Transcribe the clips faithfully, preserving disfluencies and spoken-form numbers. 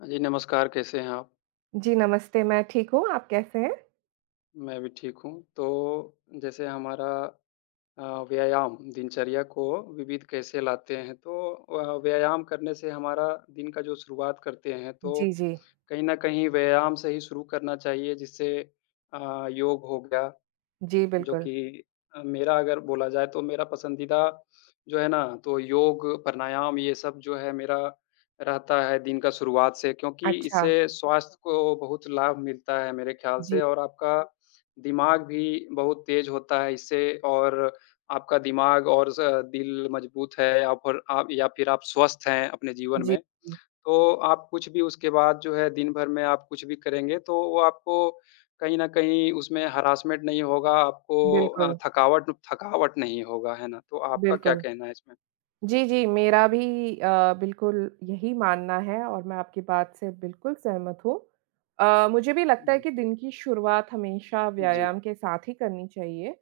हाँ जी, नमस्कार, कैसे हैं आप? जी, नमस्ते, मैं ठीक हूँ, आप कैसे हैं? मैं भी ठीक हूँ। तो जैसे हमारा अ, व्यायाम दिनचर्या को विविध कैसे लाते हैं? तो अ, व्यायाम करने से हमारा दिन का जो शुरुआत करते हैं, जी, तो जी। कहीं न कहीं व्यायाम से ही शुरू करना चाहिए, जिससे अ, योग हो गया। जी, जो बिल्कुल। कि अ, मेरा अगर बोला जाए तो मेरा पसंदीदा जो है ना तो योग, प्राणायाम ये सब जो है मेरा रहता है दिन का शुरुआत से क्योंकि अच्छा, इससे स्वास्थ्य को बहुत लाभ मिलता है मेरे ख्याल से। जी, और आपका दिमाग भी बहुत तेज होता है इससे और आपका दिमाग और स दिल मजबूत है या फिर आप या फिर आप स्वस्थ हैं अपने जीवन जी, में। जी। तो आप कुछ भी उसके बाद जो है दिन भर में आप कुछ भी करेंगे तो वो आपको कहीं न कहीं उसमें हरासमेंट नहीं होगा, आपको अ, बिल्कुल, थकावट थकावट नहीं होगा, है ना? तो आपका क्या बिल्कुल। कहना है इसमें? जी, जी, मेरा भी अ, बिल्कुल यही मानना है और मैं आपकी बात से बिल्कुल सहमत हूँ। अ, मुझे भी लगता है हुँ, कि दिन की शुरुआत हमेशा जी, व्यायाम के साथ ही करनी चाहिए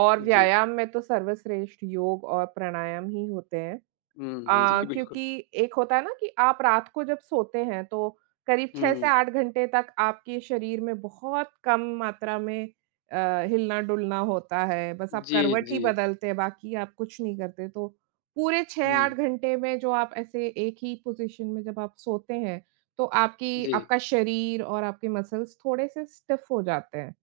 और जी। व्यायाम में तो सर्वश्रेष्ठ योग और प्राणायाम ही होते हैं। हुँ, जी, अ, बिल्कुल। क्योंकि एक होता है ना कि आप रात को जब सोते हैं तो करीब छह से हुँ, आठ घंटे तक आपके शरीर में बहुत कम मात्रा में अ, हिलना-डुलना होता है। बस आप जी, करवट ही जी। बदलते हैं, बाकी आप कुछ नहीं करते। तो पूरे छह से आठ हुँ, घंटे में जो आप ऐसे एक ही पोज़ीशन में जब आप सोते हैं, तो आपकी जी, आपका शरीर और आपके मसल्स थोड़े-से स्टिफ़ हो जाते हैं।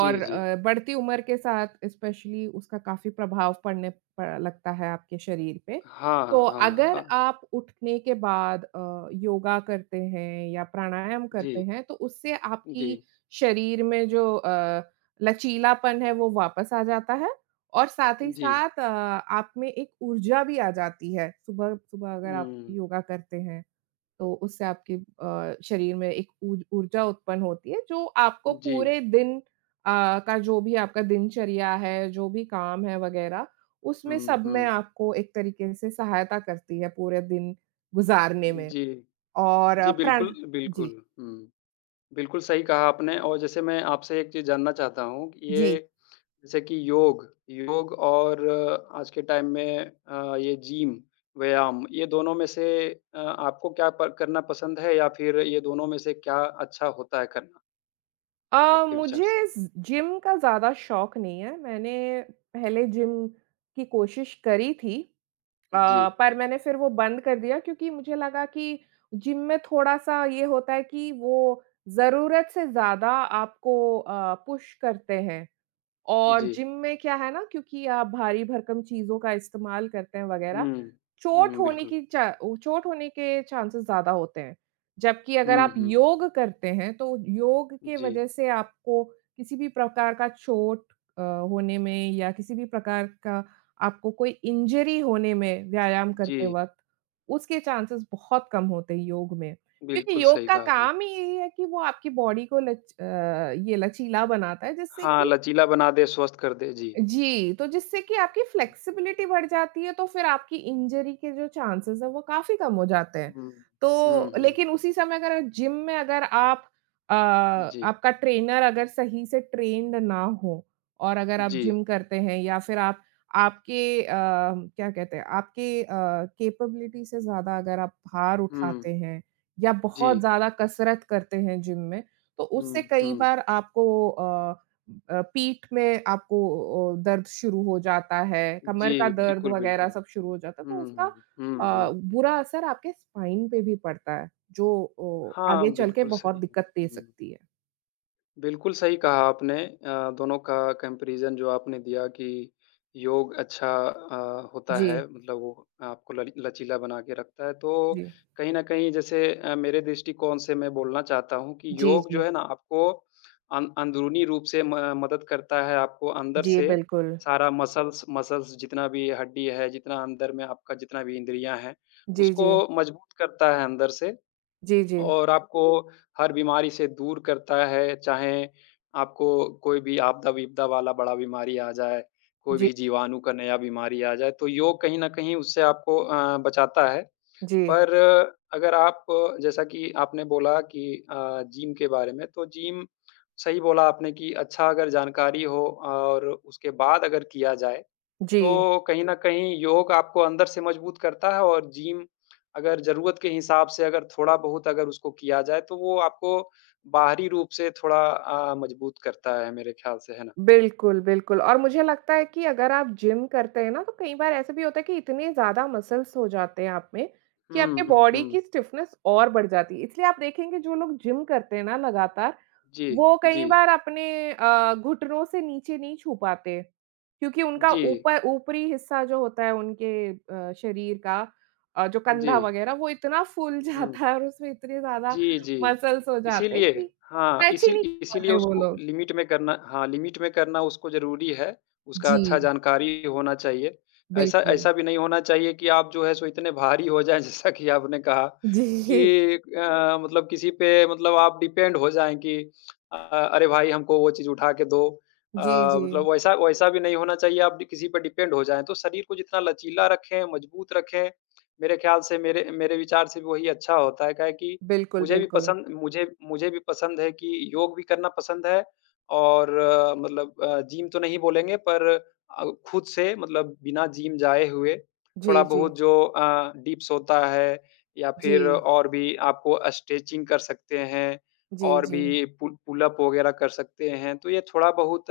जी, जी। अ, बढ़ती उम्र के साथ स्पेशली उसका काफ़ी प्रभाव पड़ने प लगता है आपके शरीर पे। हाँ, तो हाँ, अगर हाँ। आप उठने के बाद अ, योगा करते हैं या प्राणायाम करते जी, हैं, तो उससे जी, आपकी शरीर में जो अ, लचीलापन है, वो वापस आ जाता है और साथ ही जी। साथ अ, आप में एक ऊर्जा भी आ जाती है, सुबह-सुबह अगर आप हुँ, योगा करते हैं। तो उससे आपके अ, शरीर में एक ऊर्ज ऊर्जा उत्पन्न होती है जो आपको जी। पूरे दिन अ, का जो भी आपका दिनचर्या है, जो भी काम है वग़ैरह, उसमें हुँ, सब में हुँ। आपको एक तरीके से सहायता करती है पूरे दिन गुज़ारने में जी, और जी, प्रण बिल्कुल, जी, बिल्कुल। हुँ। बिल्कुल सही कहा आपने। और जैसे मैं आपसे एक चीज़ जानना चाहता हूँ, जी। ये जैसे कि योग योग और अ, आज के टाइम में अ, ये जिम, व्यायाम ये दोनों में से अ, आपको क्या प करना पसंद है या फिर ये दोनों में से क्या अच्छा होता है करना, अ, आपके विचार मुझे से? ज़ जिम का ज़्यादा शौक नहीं है, मैंने पहले जिम की कोशिश करी थी। जी, अ, पर मैंने फिर वो बंद कर दिया क्योंकि मुझे लगा कि जिम में थोड़ा-सा ये होता है कि वो ज़रूरत से ज़्यादा आपको अ, पुश करते हैं। और जी। जिम में क्या है ना क्योंकि आप भारी-भरकम चीज़ों का इस्तेमाल करते हैं वगैरह, हुँ, चोट हुँ, होने बिल्कुल। की चा ओ चोट होने के चांसेस ज़्यादा होते हैं। जबकि अगर हुँ, आप हुँ। योग करते हैं, तो योग के जी, वजह से आपको किसी भी प्रकार का चोट अ, होने में या किसी भी प्रकार का आपको कोई इंजरी होने में व्यायाम करते जी, वक़्त, उसके चांसेस बहुत कम होते हैं योग में। बिल्कुल क्योंकि योग सही का कहा आपने। काम ही यही है कि वो आपकी बॉडी को लच अ, ये लचीला बनाता है जिससे हाँ, कि लचीला बना दे, स्वस्थ कर दे, जी। जी, तो जिससे कि आपकी फ्लेक्सिबिलिटी बढ़ जाती है, तो फिर आपकी इंजरी के जो चांसेज़ हैं, वो काफ़ी कम हो जाते हैं। हुँ, हुँ, तो हुँ, लेकिन उसी समय अगर जिम में अगर आप अ, जी, आपका ट्रेनर अगर सही से ट्रेन्ड ना हो और अगर आप जी, जिम करते हैं या फिर आप आपके अ, क्या कहते हैं, आपके अ, कैपेबिलिटी से ज़्यादा अगर आप भार हुँ, उठाते हैं या जी। बहुत ज़्यादा कसरत करते हैं जिम में, तो उससे हुँ, कई हुँ। बार आपको अ अ, पीठ में आपको अ, दर्द शुरू हो जाता है, कमर जी, का दर्द बिल्कुल, वग़ैरह बिल्कुल। सब शुरू हो जाता है, तो हुँ, उसका हुँ, हुँ, अ, हुँ। बुरा असर आपके स्पाइन पे भी पड़ता है, जो अ, आगे हाँ, चल के बिल्कुल बहुत सही है। दिक्कत दे हुँ। सकती है। बिल्कुल सही कहा आपने। अ, दोनों का कंपैरिज़न जो आपने दिया कि योग अच्छा अ, होता जी, है मतलब वो आपको लल लचीला बना के रखता है। तो जी। कहीं न कहीं जैसे अ, मेरे दृष्टिकोण से मैं बोलना चाहता हूँ कि जी, योग जो जी। है ना आपको अं अंदरूनी रूप से म मदद करता है, आपको अंदर जी, से बिल्कुल। सारा मसल्स मसल्स जितना भी हड्डी है, जितना अंदर में आपका जितना भी इंद्रियाँ हैं, जी, उसको जी। मजबूत करता है अंदर से। जी, जी। और आपको हर बीमारी से दूर करता है, चाहे आपको कोई भी आपदा-विपदा वाला बड़ा बीमारी आ जाए, कोई जी, भी जीवाणु का नया बीमारी आ जाए, तो योग कहीं न कहीं उससे आपको अ, बचाता है। जी। पर अगर आप जैसा कि आपने बोला कि अ, जिम के बारे में, तो जिम सही बोला आपने कि अच्छा अगर जानकारी हो और उसके बाद अगर किया जाए जी। तो कहीं न कहीं योग आपको अंदर से मजबूत करता है और जिम अगर ज़रूरत के हिसाब से अगर थोड़ा-बहुत अगर उसको किया जाए, तो वो आपको बाहरी रूप से थोड़ा अ, मजबूत करता है मेरे ख़्याल से, है ना? बिल्कुल, बिल्कुल और मुझे लगता है कि अगर आप जिम करते हैं ना, तो कई बार ऐसा भी होता है कि इतने ज़्यादा मसल्स हो जाते हैं आप में, कि आपके हुँ, बॉडी हुँ। की स्टिफनेस और बढ़ जाती है। इसलिए आप देखेंगे जो लोग जिम करते हैं ना लगातार, जी, वो कई जी, बार अपने अ, घुटनों से नीचे नहीं छू पाते। क्योंकि उनका जी, ऊपर ऊपरी हिस्सा जो होता है उनके अ, शरीर का अ, जो जी। कंधा वगैरह वो इतना फूल हुँ। जाता है और उसमें इतने ज़्यादा जी, जी। मसल्स हो जाते हैं इसीलिए कि हाँ, स्ट्रेच ही इसी नहीं कर इसीलिए पाते वो उसको लोग। लिमिट में करना, हाँ, लिमिट में करना उसको ज़रूरी है। उसका जी। अच्छा जानकारी होना चाहिए। ऐसा बिल्कुल। ऐसा भी नहीं होना चाहिए कि आप जो है सो इतने भारी हो जाएँ जैसा कि आपने कहा जी, कि अ, मतलब किसी पे मतलब आप डिपेंड हो जाएँ कि अ, अरे भाई हमको वो चीज़ उठा के दो। अ, जी, जी। मतलब वैसा वैसा भी नहीं होना चाहिए आप किसी पे डिपेंड हो जाएँ। तो शरीर को जितना लचीला रखें, मजबूत रखें, मेरे ख़्याल से मेरे मेरे विचार से भी वही अच्छा होता है। काहे कि बिल्कुल, मुझे भी बिल्कुल। पसंद मुझे मुझे भी पसंद है कि योग भी करना पसंद है और अ, मतलब अ, जिम तो नहीं बोलेंगे पर अ, खुद से मतलब बिना जिम जाए हुए थोड़ा जी, जी। बहुत जो अ, डिप्स होता है या फिर जी, और भी आपको स्ट्रेचिंग कर सकते हैं जी, और जी। भी पुल पुलअप वगैरह कर सकते हैं। तो ये थोड़ा बहुत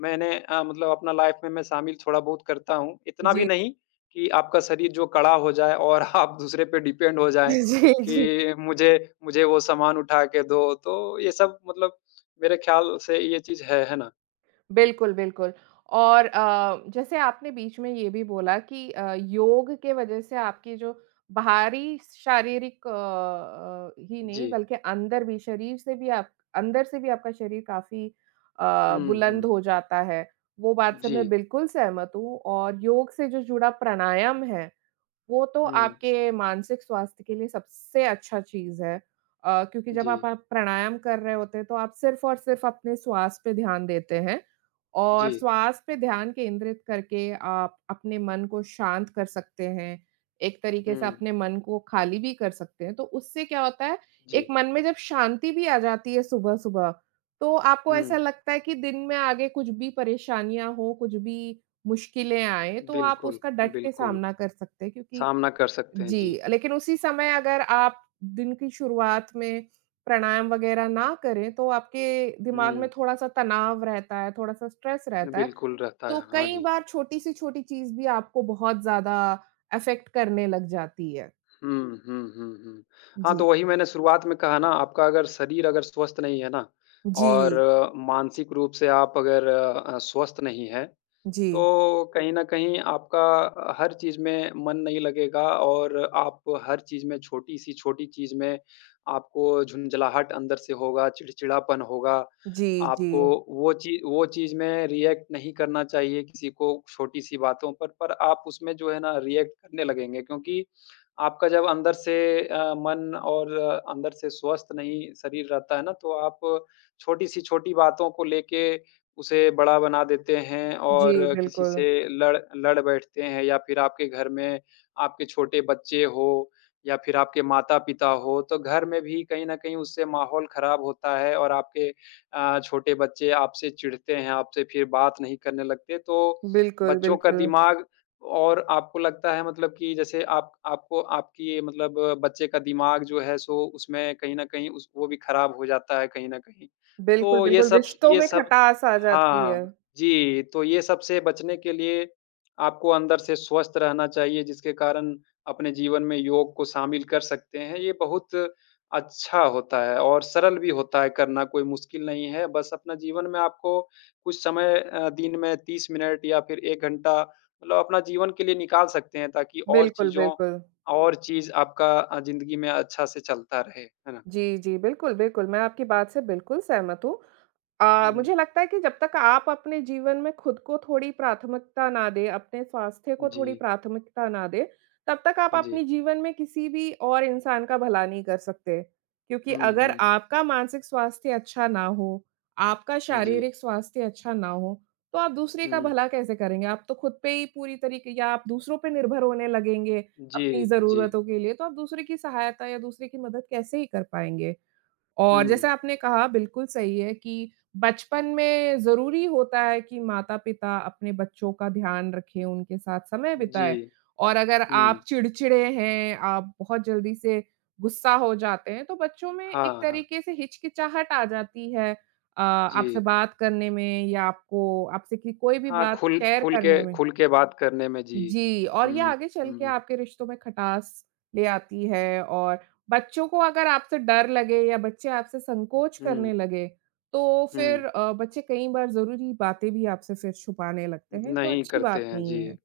मैंने अ, मतलब अपना लाइफ में मैं शामिल थोड़ा बहुत करता हूँ। इतना भी जी। नहीं कि आपका शरीर जो कड़ा हो जाए और आप दूसरे पे डिपेंड हो जाएँ। जी, जी। कि मुझे मुझे वो सामान उठा के दो, तो ये सब मतलब मेरे ख़्याल से ये चीज़ है, है ना? बिल्कुल, बिल्कुल और अ, जैसे आपने बीच में ये भी बोला कि अ, योग के वजह से आपकी जो बाहरी शारीरिक अ अ, ही नहीं जी। बल्कि अंदर भी शरीर से भी आप अंदर से भी आपका शरीर काफ़ी अ, हुँ, बुलंद हुँ। हो जाता है। वो बात से जी। मैं बिल्कुल सहमत हूँ और योग से जो जुड़ा प्राणायाम है वो तो हुँ। आपके मानसिक स्वास्थ्य के लिए सबसे अच्छा चीज़ है। अ, क्योंकि जब आप जी, आप प्राणायाम कर रहे होते हैं, तो आप सिर्फ़ और सिर्फ़ अपने श्वास पे ध्यान देते हैं और जी। श्वास पे ध्यान केंद्रित करके आप अपने मन को शांत कर सकते हैं। एक तरीके से हुँ, अपने मन को खाली भी कर सकते हैं। तो उससे क्या होता है, एक जी। मन में जब शांति भी आ जाती है सुबह-सुबह, तो आपको हुँ। ऐसा लगता है कि दिन में आगे कुछ भी परेशानियाँ हो, कुछ भी मुश्किलें आएँ, तो आप बिल्कुल, उसका डट के बिल्कुल। सामना कर सकते हैं क्योंकि सामना कर सकते हैं, जी। जी, लेकिन उसी समय अगर आप दिन की शुरुआत में प्राणायाम वगैरह ना करें, तो आपके दिमाग में हुँ, थोड़ा-सा तनाव रहता है, थोड़ा-सा स्ट्रेस रहता है, बिल्कुल रहता है। तो हाँ कई जी। बार छोटी से छोटी चीज़ भी आपको बहुत ज़्यादा अफ़ेक्ट करने लग जाती है। हुँ, हुँ, हुँ, हुँ। हाँ, तो जी। वही मैंने शुरुआत में कहा ना, आपका अगर शरीर अगर स्वस्थ नहीं है ना और जी, मानसिक रूप से आप अगर अ, स्वस्थ नहीं हैं जी, तो कहीं न कहीं आपका अ, हर चीज़ में मन नहीं लगेगा। और आप हर चीज़ में छोटी-सी छोटी चीज़ में आपको झुंझलाहट अंदर से होगा, चिड़चिड़ापन होगा। जी, जी। आपको वो ची वो चीज़ में रिएक्ट नहीं करना चाहिए किसी को छोटी-सी बातों पर, पर आप उसमें जो है ना रिएक्ट करने लगेंगे क्योंकि आपका जब अंदर से अ, मन और अ, अंदर से स्वस्थ नहीं शरीर रहता है ना, तो आप छोटी-सी छोटी बातों को लेके उसे बड़ा बना देते हैं जी, और किसी से बिल्कुल। लड़ लड़ बैठते हैं या फिर आपके घर में आपके छोटे बच्चे हो या फिर आपके माता-पिता हो, तो घर में भी कहीं न कहीं उससे माहौल ख़राब होता है और आपके अ, छोटे बच्चे आपसे चिढ़ते हैं, आपसे फिर बात नहीं करने लगते। तो बिल्कुल, बच्चों का बिल्कुल। दिमाग और आपको लगता है मतलब कि जैसे आप आपको आपकी मतलब बच्चे का दिमाग जो है सो उसमें कहीं न कहीं उस वो भी ख़राब हो जाता है कहीं न कहीं। बिल्कुल, तो ये बिल्कुल, सब रिश्तों ये में सब खटास आ जाती हाँ, है। जी, तो ये सब से बचने के लिए आपको अंदर से स्वस्थ रहना चाहिए, जिसके कारण अपने जीवन में योग को शामिल कर सकते हैं। ये बहुत अच्छा होता है और सरल भी होता है करना, कोई मुश्किल नहीं है। बस अपना जीवन में आपको कुछ समय अ, दिन में तीस मिनट या फिर एक घंटा मतलब अपना जीवन के लिए निकाल सकते हैं, ताकि और बिल्कुल, चीज़ों बिल्कुल। और चीज़ आपका अ, ज़िंदगी में अच्छा से चलता रहे, है ना? जी, जी। बिल्कुल, बिल्कुल। मैं आपकी बात से बिल्कुल सहमत हूँ। अ, हुँ, मुझे लगता है कि जब तक आप अपने जीवन में खुद को थोड़ी प्राथमिकता ना दें, अपने स्वास्थ्य को जी, थोड़ी प्राथमिकता ना दें, तब तक आप जी। अपने जीवन में किसी भी और इंसान का भला नहीं कर सकते। क्योंकि हुँ, अगर हुँ, आपका मानसिक स्वास्थ्य अच्छा ना हो, आपका जी, शारीरिक स्वास्थ्य अच्छा ना हो, तो आप दूसरे का हुँ। भला कैसे करेंगे? आप तो खुद पे ही पूरी तरीके या आप दूसरों पे निर्भर होने लगेंगे जी, अपनी जी। ज़रूरतों के लिए, तो आप दूसरे की सहायता या दूसरे की मदद कैसे ही कर पाएँगे? हुँ, और जैसे आपने कहा बिल्कुल सही है कि बचपन में ज़रूरी होता है कि माता-पिता अपने बच्चों का ध्यान रखें, उनके साथ समय जी, बिताएँ और अगर आप हुँ। चिड़चिड़े हैं, आप बहुत जल्दी से गुस्सा हो जाते हैं, तो बच्चों में एक हाँ, हाँ। तरीके से हिचकिचाहट आ जाती है अ, आपसे जी, बात करने में या आपको आपसे की कोई भी हाँ, बात खुल शेयर खुल के करने में। खुल के बात करने में, जी। जी, और ये हुँ, आगे चल के हुँ, आपके रिश्तों में खटास ले आती है और बच्चों को अगर आपसे डर लगे या बच्चे आपसे संकोच हुँ, करने लगे, तो हुँ। फिर अ, बच्चे कई बार ज़रूरी बातें भी आपसे फिर छुपाने लगते हैं, जो नहीं अच्छी करते बात हैं, नहीं जी। है।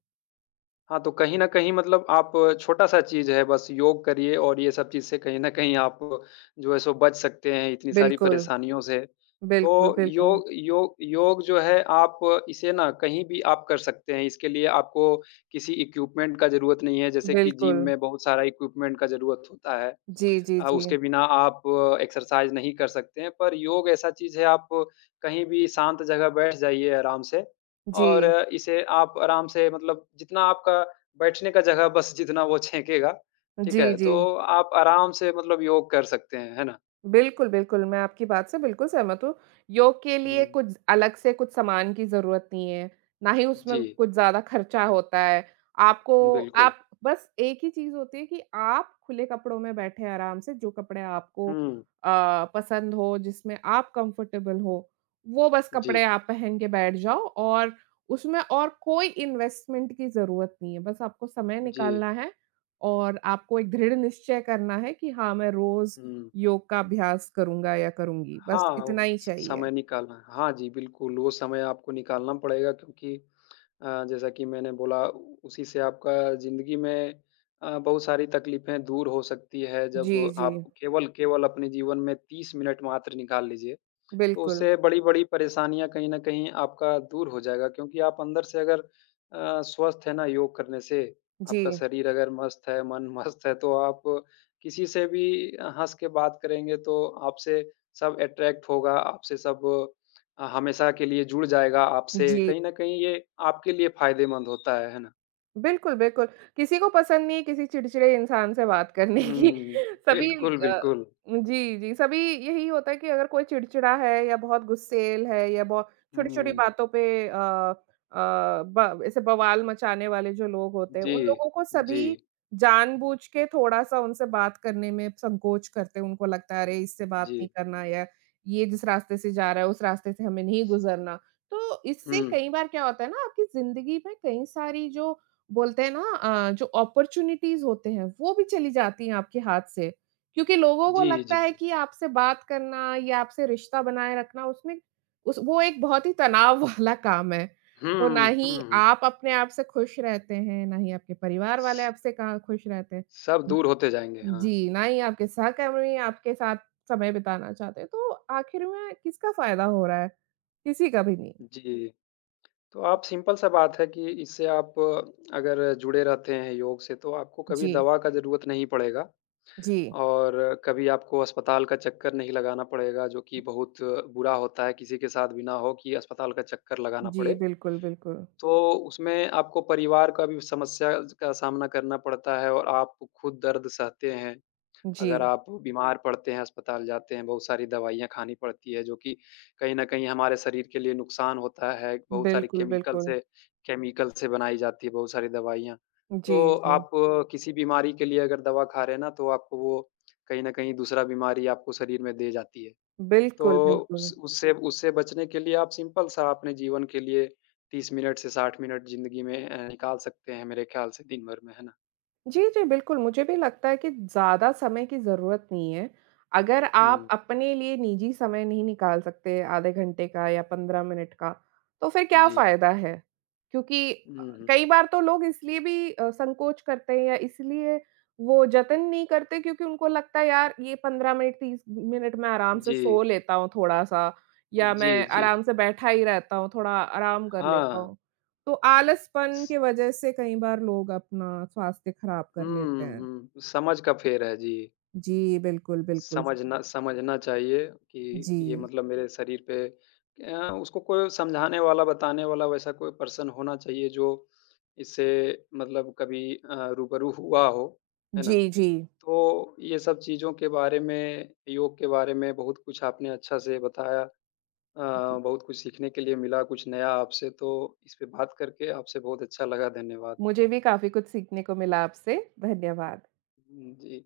हाँ, तो कहीं न कहीं मतलब आप छोटा-सा चीज़ है बस योग करिए और ये सब चीज़ से कहीं न कहीं आप जो है सो बच सकते हैं इतनी सारी बिल्कुल, परेशानियों से। तो बिल्कुल, बिल्कुल, योग योग योग जो है आप इसे ना कहीं भी आप कर सकते हैं, इसके लिए आपको किसी इक्विपमेंट का ज़रूरत नहीं है, जैसे कि जिम बिल्कुल। में बहुत सारा इक्विपमेंट का ज़रूरत होता है। जी, जी, अ, जी। उसके बिना आप एक्सरसाइज़ नहीं कर सकते हैं, पर योग ऐसा चीज़ है आप कहीं भी शांत जगह बैठ जाइए आराम से और जी, इसे आप आराम से मतलब जितना आपका बैठने का जगह बस जितना वो छेकेगा, ठीक जी, है? जी। तो आप आराम से मतलब योग कर सकते हैं, है ना? बिल्कुल, बिल्कुल, मैं आपकी बात से बिल्कुल सहमत हूँ। योग के लिए हुँ, कुछ अलग से कुछ सामान की ज़रूरत नहीं है, ना ही जी, उसमें कुछ ज़्यादा खर्चा होता है। आपको बिल्कुल। आप बस एक ही चीज़ होती है कि आप खुले कपड़ों में बैठे आराम से, जो कपड़े आपको हुँ, अ, पसंद हो, जिसमें आप कंफर्टेबल हो, वो बस जी, कपड़े आप पहन के बैठ जाओ और उसमें और कोई इन्वेस्टमेंट की ज़रूरत नहीं है। बस आपको समय जी, निकालना है और आपको एक दृढ़ निश्चय करना है कि हाँ, मैं रोज़ हुँ। योग का अभ्यास करूँगा या करूँगी, हाँ, बस वो इतना ही स चाहिए। समय निकालना है। हाँ जी, बिल्कुल, वो समय आपको निकालना पड़ेगा क्योंकि अ, जैसा कि मैंने बोला उसी से आपका ज़िंदगी में अ, बहुत सारी तकलीफ़ें दूर हो सकती है जब जी, जी, आप केवल केवल अपने जीवन में तीस मिनट मात्र निकाल लीजिए। तो बिल्कुल। उससे बड़ी-बड़ी परेशानियाँ कहीं न कहीं आपका दूर हो जाएगा क्योंकि आप अंदर से अगर अ, स्वस्थ है ना योग करने से, आपका जी, शरीर अगर मस्त है, मन मस्त है, तो आप किसी से भी हँस के बात करेंगे तो आपसे सब अट्रैक्ट होगा, आपसे सब अ, हमेशा के लिए जुड़ जाएगा आपसे। जी। कहीं न कहीं ये आपके लिए फ़ायदेमंद होता है, है ना? बिल्कुल, बिल्कुल। किसी को पसंद नहीं है किसी चिड़चिड़े इंसान से बात करने की। हुँ, सभी बिल्कुल, अ, बिल्कुल। जी, जी, सभी यही होता है कि अगर कोई चिड़चिड़ा है या बहुत गुस्सैल है या बहुत छोटी-छोटी हुँ, बातों पे अ अ, ब ऐसे बवाल मचाने वाले जो लोग होते हैं, जी, उन लोगों को जी, सभी जानबूझ के थोड़ा-सा उनसे बात करने में संकोच करते हैं। उनको लगता है, अरे! इससे बात जी। नहीं करना या ये जिस रास्ते से जा रहा है, उस रास्ते से हमें नहीं गुज़रना। तो इससे हुँ, कई बार क्या होता है ना, आपकी ज़िंदगी में कई सारी जो बोलते हैं ना अ, जो अपॉर्च्युनिटीज़ होते हैं, वो भी चली जाती हैं आपके हाथ से। क्योंकि लोगों को जी, लगता जी। है कि आपसे बात करना या आपसे रिश्ता बनाए रखना उसमें उस वो एक बहुत ही तनाव वाला काम है। तो ना हुँ, ही हुँ। आप अपने आप से खुश रहते हैं, ना ही आपके परिवार वाले स आपसे कहाँ खुश रहते हैं। सब हुँ, दूर होते जाएँगे, हाँ। जी, ना ही आपके सहकर्मी आपके साथ समय बिताना चाहते हैं। तो आखिर में किसका फ़ायदा हो रहा है? किसी का भी नहीं। जी, तो आप सिंपल सा बात है कि इससे आप अगर जुड़े रहते हैं योग से तो आपको कभी जी, दवा का ज़रूरत नहीं पड़ेगा जी। और कभी आपको अस्पताल का चक्कर नहीं लगाना पड़ेगा, जो कि बहुत बुरा होता है, किसी के साथ भी ना हो कि अस्पताल का चक्कर लगाना जी, पड़े। बिल्कुल, बिल्कुल। तो उसमें आपको परिवार का भी समस्या का सामना करना पड़ता है और आप खुद दर्द सहते हैं। जी। अगर आप बीमार पड़ते हैं, अस्पताल जाते हैं, बहुत सारी दवाइयाँ खानी पड़ती है, जो कि कहीं न कहीं हमारे शरीर के लिए नुकसान होता है। बहुत सारी बिल्कुल, केमिकल बिल्कुल। से केमिकल से बनाई जाती है बहुत सारी दवाइयाँ। जी, तो जी। आप किसी बीमारी के लिए अगर दवा खा रहे हैं ना, तो आपको वो कहीं न कहीं दूसरा बीमारी आपको शरीर में दे जाती है। तो बिल्कुल, बिल्कुल। उस उससे उससे बचने के लिए आप सिंपल-सा अपने जीवन के लिए तीस मिनट से साठ मिनट ज़िंदगी में अ, निकाल सकते हैं मेरे ख्याल से दिन भर में, है ना? जी, जी, बिल्कुल, मुझे भी लगता है कि ज़्यादा समय की ज़रूरत नहीं है। अगर हुँ। आप अपने लिए निजी समय नहीं निकाल सकते आधे घंटे का या पंद्रह मिनट का, तो फिर क्या जी। फ़ायदा है? क्योंकि अ, हुँ, हुँ। कई बार तो लोग इसलिए भी अ, संकोच करते हैं या इसलिए वो जतन नहीं करते क्योंकि उनको लगता है यार ये पंद्रह मिनट, तीस मिनट मैं आराम से जी। सो लेता हूँ थोड़ा-सा या जी, मैं जी। आराम से बैठा ही रहता हूँ, थोड़ा आराम कर लेता हाँ, हूँ। तो आलसपन स की वजह से कई बार लोग अपना स्वास्थ्य खराब कर लेते हुँ, हैं। हुँ, समझ का फ़ेर है जी। हुँ। जी, बिल्कुल, बिल्कुल। समझना समझना चाहिए कि ये जी। मतलब मेरे शरीर पे अ, उसको कोई समझाने वाला, बताने वाला वैसा कोई पर्सन होना चाहिए जो इससे मतलब कभी अ, रूबरू हुआ हो, है ना? जी, जी। तो ये सब चीज़ों के बारे में, योग के बारे में बहुत कुछ आपने अच्छा से बताया। अ, जी, बहुत कुछ सीखने के लिए मिला, कुछ नया आपसे। तो इस पे बात करके आपसे बहुत अच्छा लगा। धन्यवाद। मुझे भी काफ़ी कुछ सीखने को मिला आपसे, धन्यवाद। हुँ, जी।